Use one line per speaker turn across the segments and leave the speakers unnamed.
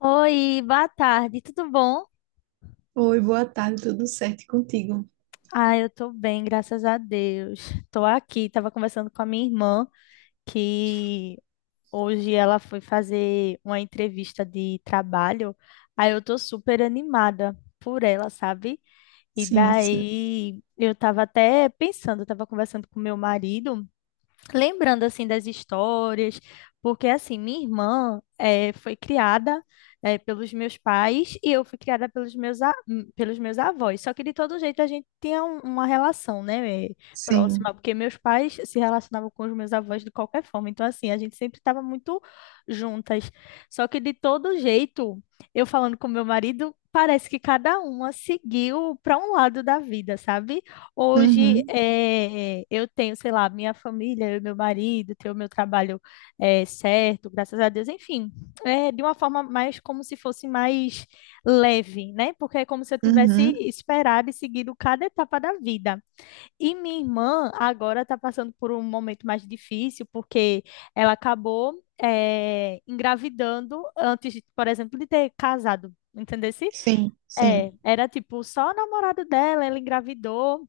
Oi, boa tarde, tudo bom?
Oi, boa tarde, tudo certo e contigo?
Ah, eu tô bem, graças a Deus. Tô aqui, tava conversando com a minha irmã, que hoje ela foi fazer uma entrevista de trabalho. Aí eu tô super animada por ela, sabe? E
Sim, sim,
daí eu tava até pensando, eu tava conversando com meu marido, lembrando assim das histórias, porque assim, minha irmã foi criada pelos meus pais e eu fui criada pelos meus, pelos meus avós. Só que de todo jeito a gente tinha uma relação, né, próxima,
sim.
porque meus pais se relacionavam com os meus avós de qualquer forma. Então assim, a gente sempre estava muito juntas. Só que de todo jeito, eu falando com meu marido, parece que cada uma seguiu para um lado da vida, sabe? Hoje
Uhum,
eu tenho, sei lá, minha família, eu e meu marido, tenho meu trabalho certo, graças a Deus, enfim, é de uma forma mais como se fosse mais leve, né? Porque é como se eu tivesse
uhum.
esperado e seguido cada etapa da vida. E minha irmã agora está passando por um momento mais difícil, porque ela acabou engravidando antes, de, por exemplo, de ter casado. Entendesse?
Sim, sim.
É, era tipo só o namorado dela, ela engravidou.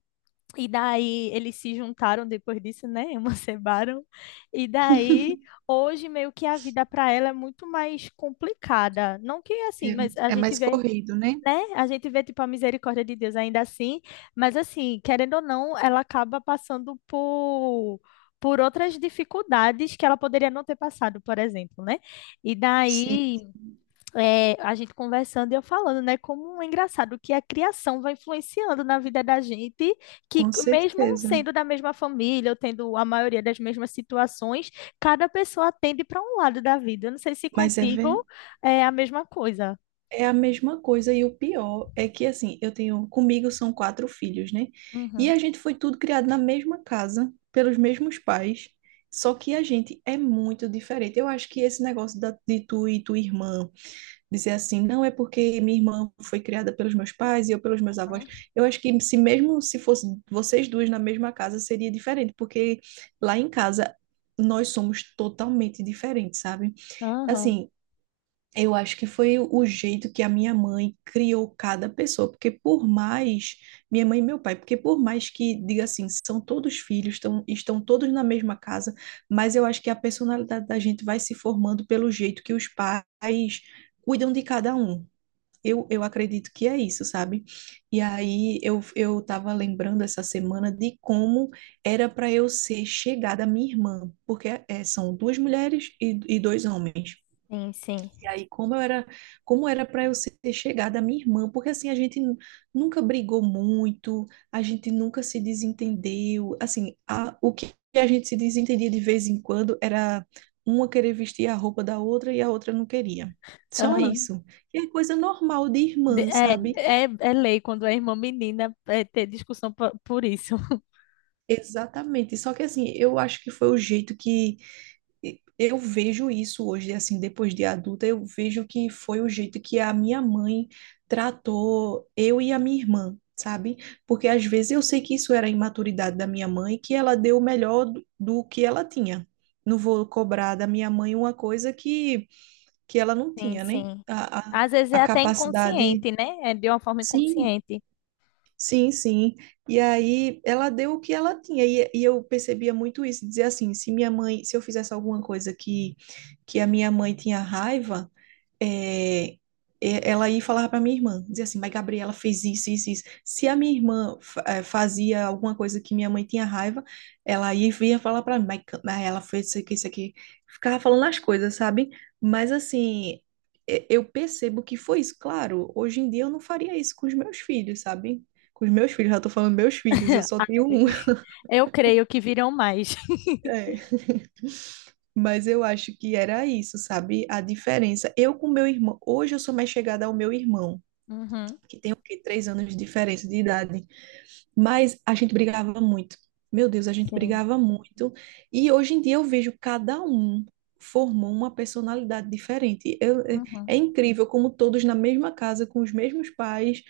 E daí eles se juntaram depois disso, né? Emanciparam. E daí, hoje meio que a vida para ela é muito mais complicada. Não que assim,
É,
mas a
é
gente
mais
vê,
corrido, né?
né? A gente vê tipo a misericórdia de Deus ainda assim, mas assim, querendo ou não, ela acaba passando por outras dificuldades que ela poderia não ter passado, por exemplo, né? E
Sim,
daí é, a gente conversando e eu falando, né? Como é engraçado que a criação vai influenciando na vida da gente, que
com
mesmo
certeza.
sendo da mesma família, ou tendo a maioria das mesmas situações, cada pessoa tende para um lado da vida. Eu não sei se
Mas é, ver-
contigo é a mesma coisa.
É a mesma coisa, e o pior é que, assim, eu tenho, comigo são quatro filhos, né? E
Uhum.
a gente foi tudo criado na mesma casa, pelos mesmos pais, só que a gente é muito diferente. Eu acho que esse negócio de tu e tua irmã dizer assim, não é porque minha irmã foi criada pelos meus pais e eu pelos meus avós. Eu acho que se mesmo se fosse vocês duas na mesma casa seria diferente, porque lá em casa nós somos totalmente diferentes, sabe?
Aham.
Assim, eu acho que foi o jeito que a minha mãe criou cada pessoa, porque por mais minha mãe e meu pai, porque por mais que diga assim, são todos filhos, estão todos na mesma casa, mas eu acho que a personalidade da gente vai se formando pelo jeito que os pais cuidam de cada um. Eu acredito que é isso, sabe? E aí eu tava lembrando essa semana de como era para eu ser chegada à minha irmã, porque é, são duas mulheres e dois homens.
Sim, sim.
E aí, como eu era, como era para eu ser chegada à minha irmã, porque assim nunca brigou muito, a gente nunca se desentendeu. Assim, o que a gente se desentendia de vez em quando era uma querer vestir a roupa da outra e a outra não queria. Só isso. E é coisa normal de
De-
irmã,
É,
sabe?
é, é lei quando é irmã menina é ter discussão po- por isso.
Exatamente. Só que assim, eu acho que foi o jeito que E eu vejo isso hoje, assim, depois de adulta, eu vejo que foi o jeito que a minha mãe tratou eu e a minha irmã, sabe? Porque às vezes eu sei que isso era a imaturidade da minha mãe, que ela deu o melhor do que ela tinha. Não vou cobrar da minha mãe uma coisa que ela não
Sim,
tinha, né?
sim. Às vezes é
A
até
capacidade.
inconsciente, né? É de uma forma
Sim,
inconsciente.
sim, sim. E aí ela deu o que ela tinha. E eu percebia muito isso, dizer assim, se minha mãe, se eu fizesse alguma coisa que a minha mãe tinha raiva, é, ela ia falar para minha irmã, dizia assim, mas Gabriela fez isso, isso, isso. Se a minha irmã fazia alguma coisa que minha mãe tinha raiva, ela ia vir e ia falar para mim, mas ela fez isso aqui, isso aqui. Ficava falando as coisas, sabe? Mas assim, eu percebo que foi isso. Claro, hoje em dia eu não faria isso com os meus filhos, sabe? Com os meus filhos, já tô falando meus filhos, eu só tenho
Ai,
um.
eu creio que virão mais.
É. Mas eu acho que era isso, sabe? A diferença. Eu com meu irmão, hoje eu sou mais chegada ao meu irmão,
Uhum.
que tem o quê? 3 anos de diferença de idade. Mas a gente brigava muito. Meu Deus, a gente
Sim.
brigava muito. E hoje em dia eu vejo cada um formou uma personalidade diferente. Eu, é,
Uhum.
é incrível como todos na mesma casa, com os mesmos pais,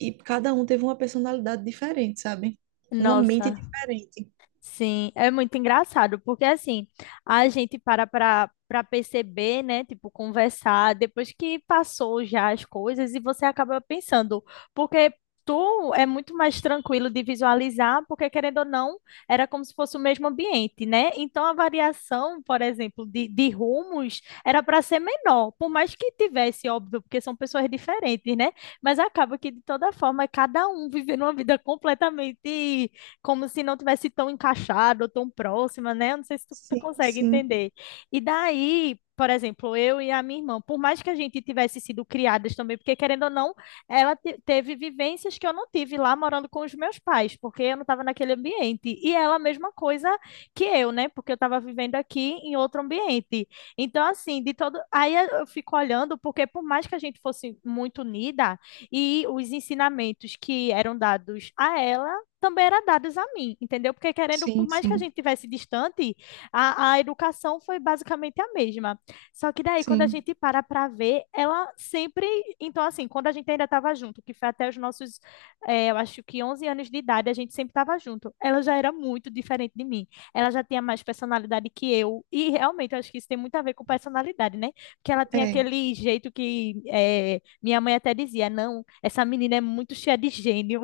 e cada um teve uma personalidade diferente, sabe? Uma mente
Nossa,
diferente.
sim, é muito engraçado, porque assim, a gente para perceber, né, tipo, conversar depois que passou já as coisas e você acaba pensando, porque tu é muito mais tranquilo de visualizar, porque querendo ou não, era como se fosse o mesmo ambiente, né? Então a variação, por exemplo, de rumos era para ser menor, por mais que tivesse, óbvio, porque são pessoas diferentes, né? Mas acaba que de toda forma, cada um vivendo uma vida completamente como se não tivesse tão encaixado ou tão próxima, né? Eu não sei se tu
Sim,
consegue
sim.
entender. E daí, por exemplo, eu e a minha irmã, por mais que a gente tivesse sido criadas também, porque querendo ou não, ela teve vivências que eu não tive lá morando com os meus pais, porque eu não estava naquele ambiente. E ela, a mesma coisa que eu, né? Porque eu estava vivendo aqui em outro ambiente. Então, assim, de todo. Aí eu fico olhando, porque por mais que a gente fosse muito unida, e os ensinamentos que eram dados a ela também eram dadas a mim, entendeu? Porque querendo, por
Sim,
mais que a
sim,
gente tivesse distante, a educação foi basicamente a mesma. Só que daí, quando a
sim.
gente para ver, ela sempre, então assim, quando a gente ainda estava junto, que foi até os nossos, eu acho que 11 anos de idade, a gente sempre estava junto. Ela já era muito diferente de mim. Ela já tinha mais personalidade que eu e realmente eu acho que isso tem muito a ver com personalidade, né? Porque ela tinha
É,
aquele jeito que minha mãe até dizia, não, essa menina é muito cheia de gênio.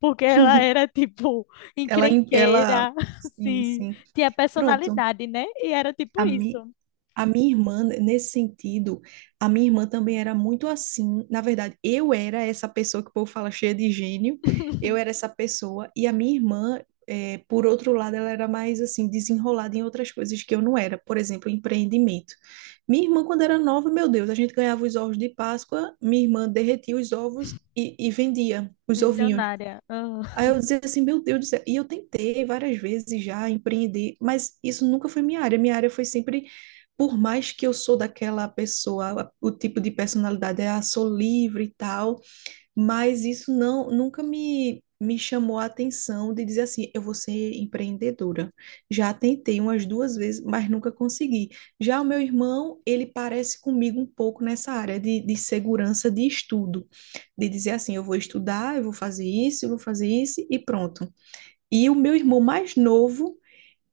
Porque ela era, tipo,
ela, ela,
encrenqueira,
sim,
assim,
sim.
tinha
Pronto.
personalidade, né? E era tipo
A, mi,
isso.
a minha irmã, né, nesse sentido, a minha irmã também era muito assim. Na verdade, eu era essa pessoa que o povo fala cheia de gênio. Eu era essa pessoa. E a minha irmã, é, por outro lado, ela era mais assim, desenrolada em outras coisas que eu não era. Por exemplo, empreendimento. Minha irmã, quando era nova, meu Deus, a gente ganhava os ovos de Páscoa, minha irmã derretia os ovos e vendia os ovinhos.
Visionária. Ah,
Aí eu dizia assim, meu Deus do céu. E eu tentei várias vezes já empreender, mas isso nunca foi minha área. Minha área foi sempre, por mais que eu sou daquela pessoa, o tipo de personalidade é, ah, sou livre e tal, mas isso não, nunca me chamou a atenção de dizer assim, eu vou ser empreendedora. Já tentei umas duas vezes, mas nunca consegui. Já o meu irmão, ele parece comigo um pouco nessa área de segurança de estudo, de dizer assim, eu vou estudar, eu vou fazer isso, eu vou fazer isso e pronto. E o meu irmão mais novo,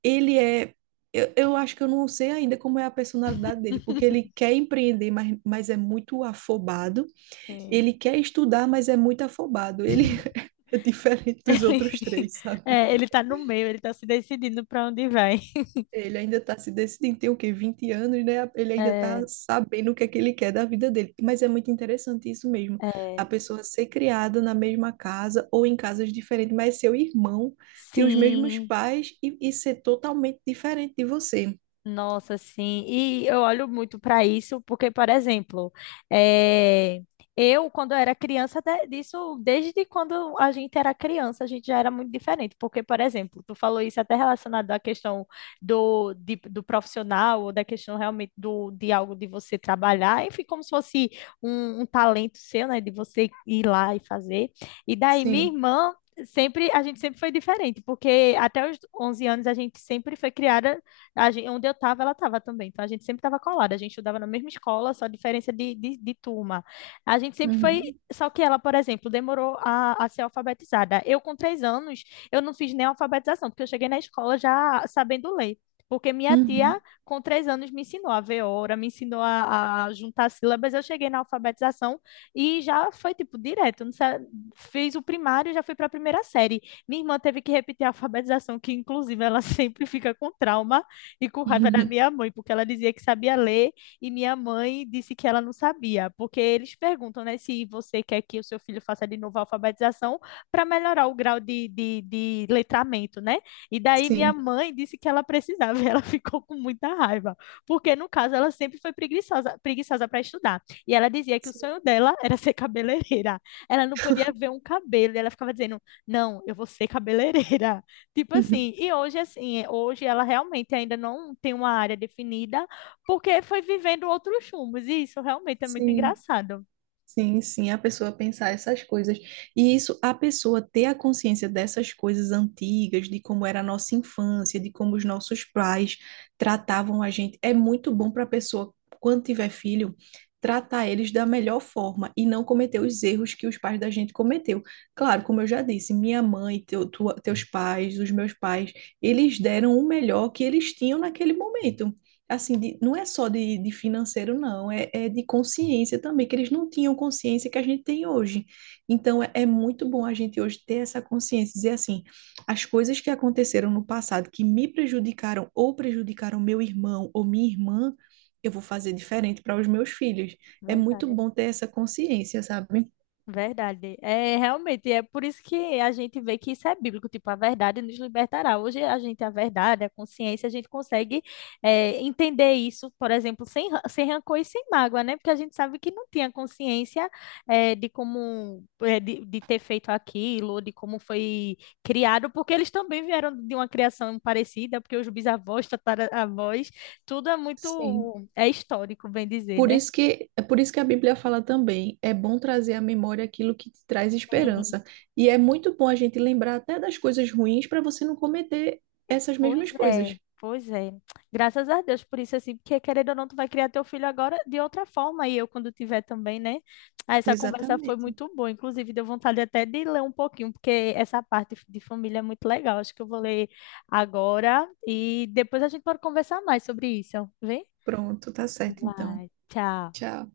ele é eu acho que eu não sei ainda como é a personalidade dele, porque ele quer empreender, mas é muito afobado.
sim.
Ele quer estudar, mas é muito afobado. Ele é diferente
Ele,
dos outros três, sabe?
é, ele tá no meio, ele tá se decidindo pra onde vai.
Ele ainda está se decidindo, tem o quê? 20 anos, né? Ele ainda está
É,
sabendo o que é que ele quer da vida dele. Mas é muito interessante isso mesmo.
é.
A pessoa ser criada na mesma casa ou em casas diferentes, mas seu irmão ter os mesmos
Sim.
pais e ser totalmente diferente de você.
Nossa, sim. E eu olho muito para isso, porque, por exemplo, eh, eu, quando era criança, disso, desde quando a gente era criança, a gente já era muito diferente. Porque, por exemplo, tu falou isso até relacionado à questão do profissional, ou da questão realmente do, de algo de você trabalhar, enfim, como se fosse um talento seu, né, de você ir lá e fazer. E daí, minha
Sim.
irmã. Sempre, a gente sempre foi diferente, porque até os 11 anos a gente sempre foi criada, a gente, onde eu estava, ela estava também. Então a gente sempre estava colada. A gente estudava na mesma escola, só diferença de turma. A gente sempre foi.
Uhum.
Só que ela, por exemplo, demorou a ser alfabetizada. Eu, com três anos, eu não fiz nem alfabetização, porque eu cheguei na escola já sabendo ler porque minha tia,
Uhum.
com três anos, me ensinou a ver hora, me ensinou juntar sílabas. Eu cheguei na alfabetização e já foi, tipo, direto. Não sei, fiz o primário e já fui para a primeira série. Minha irmã teve que repetir a alfabetização, que, inclusive, ela sempre fica com trauma, e com raiva da minha mãe, porque ela dizia que sabia ler e minha mãe disse que ela não sabia, porque eles perguntam, né, se você quer que o seu filho faça de novo a alfabetização para melhorar o grau de letramento, né? E daí minha
Sim.
mãe disse que ela precisava e ela ficou com muita raiva, porque no caso ela sempre foi preguiçosa, preguiçosa para estudar. E ela dizia que o sonho
Sim.
dela era ser cabeleireira. Ela não podia ver um cabelo, e ela ficava dizendo: "Não, eu vou ser cabeleireira". Tipo assim, e hoje assim, é, hoje ela realmente ainda não tem uma área definida, porque foi vivendo outros rumos, e isso realmente é muito
Sim.
engraçado.
Sim, sim, a pessoa pensar essas coisas. E isso, a pessoa ter a consciência dessas coisas antigas, de como era a nossa infância, de como os nossos pais tratavam a gente, é muito bom para a pessoa, quando tiver filho, tratar eles da melhor forma e não cometer os erros que os pais da gente cometeu. Claro, como eu já disse, minha mãe, teus pais, os meus pais, eles deram o melhor que eles tinham naquele momento assim, não é só de financeiro, não, é, é de consciência também, que eles não tinham consciência que a gente tem hoje. Então, é, é muito bom a gente hoje ter essa consciência, dizer assim, as coisas que aconteceram no passado que me prejudicaram ou prejudicaram meu irmão ou minha irmã, eu vou fazer diferente para os meus filhos. É muito bom ter essa consciência, sabe?
Verdade. É realmente, é por isso que a gente vê que isso é bíblico, tipo, a verdade nos libertará. Hoje a gente, a verdade, a consciência, a gente consegue é, entender isso, por exemplo, sem, ra- sem rancor e sem mágoa, né? Porque a gente sabe que não tinha consciência é, de como, é, de ter feito aquilo, ou de como foi criado, porque eles também vieram de uma criação parecida, porque os bisavós, tataravós, tudo é
Sim.
muito, é histórico, bem dizer,
Por isso que, é por isso que a Bíblia fala também, é bom trazer à memória aquilo que te traz
né?
esperança. E é muito bom a gente lembrar até das coisas ruins para você não cometer essas mesmas
Pois é,
coisas.
pois é. Graças a Deus por isso, assim, porque querendo ou não, tu vai criar teu filho agora de outra forma, e eu quando tiver também, né? Ah, essa conversa foi
Exatamente.
muito boa, inclusive deu vontade até de ler um pouquinho, porque essa parte de família é muito legal. Acho que eu vou ler agora e depois a gente pode conversar mais sobre isso. Vem?
Pronto, tá certo então.
Vai, tchau.
Tchau.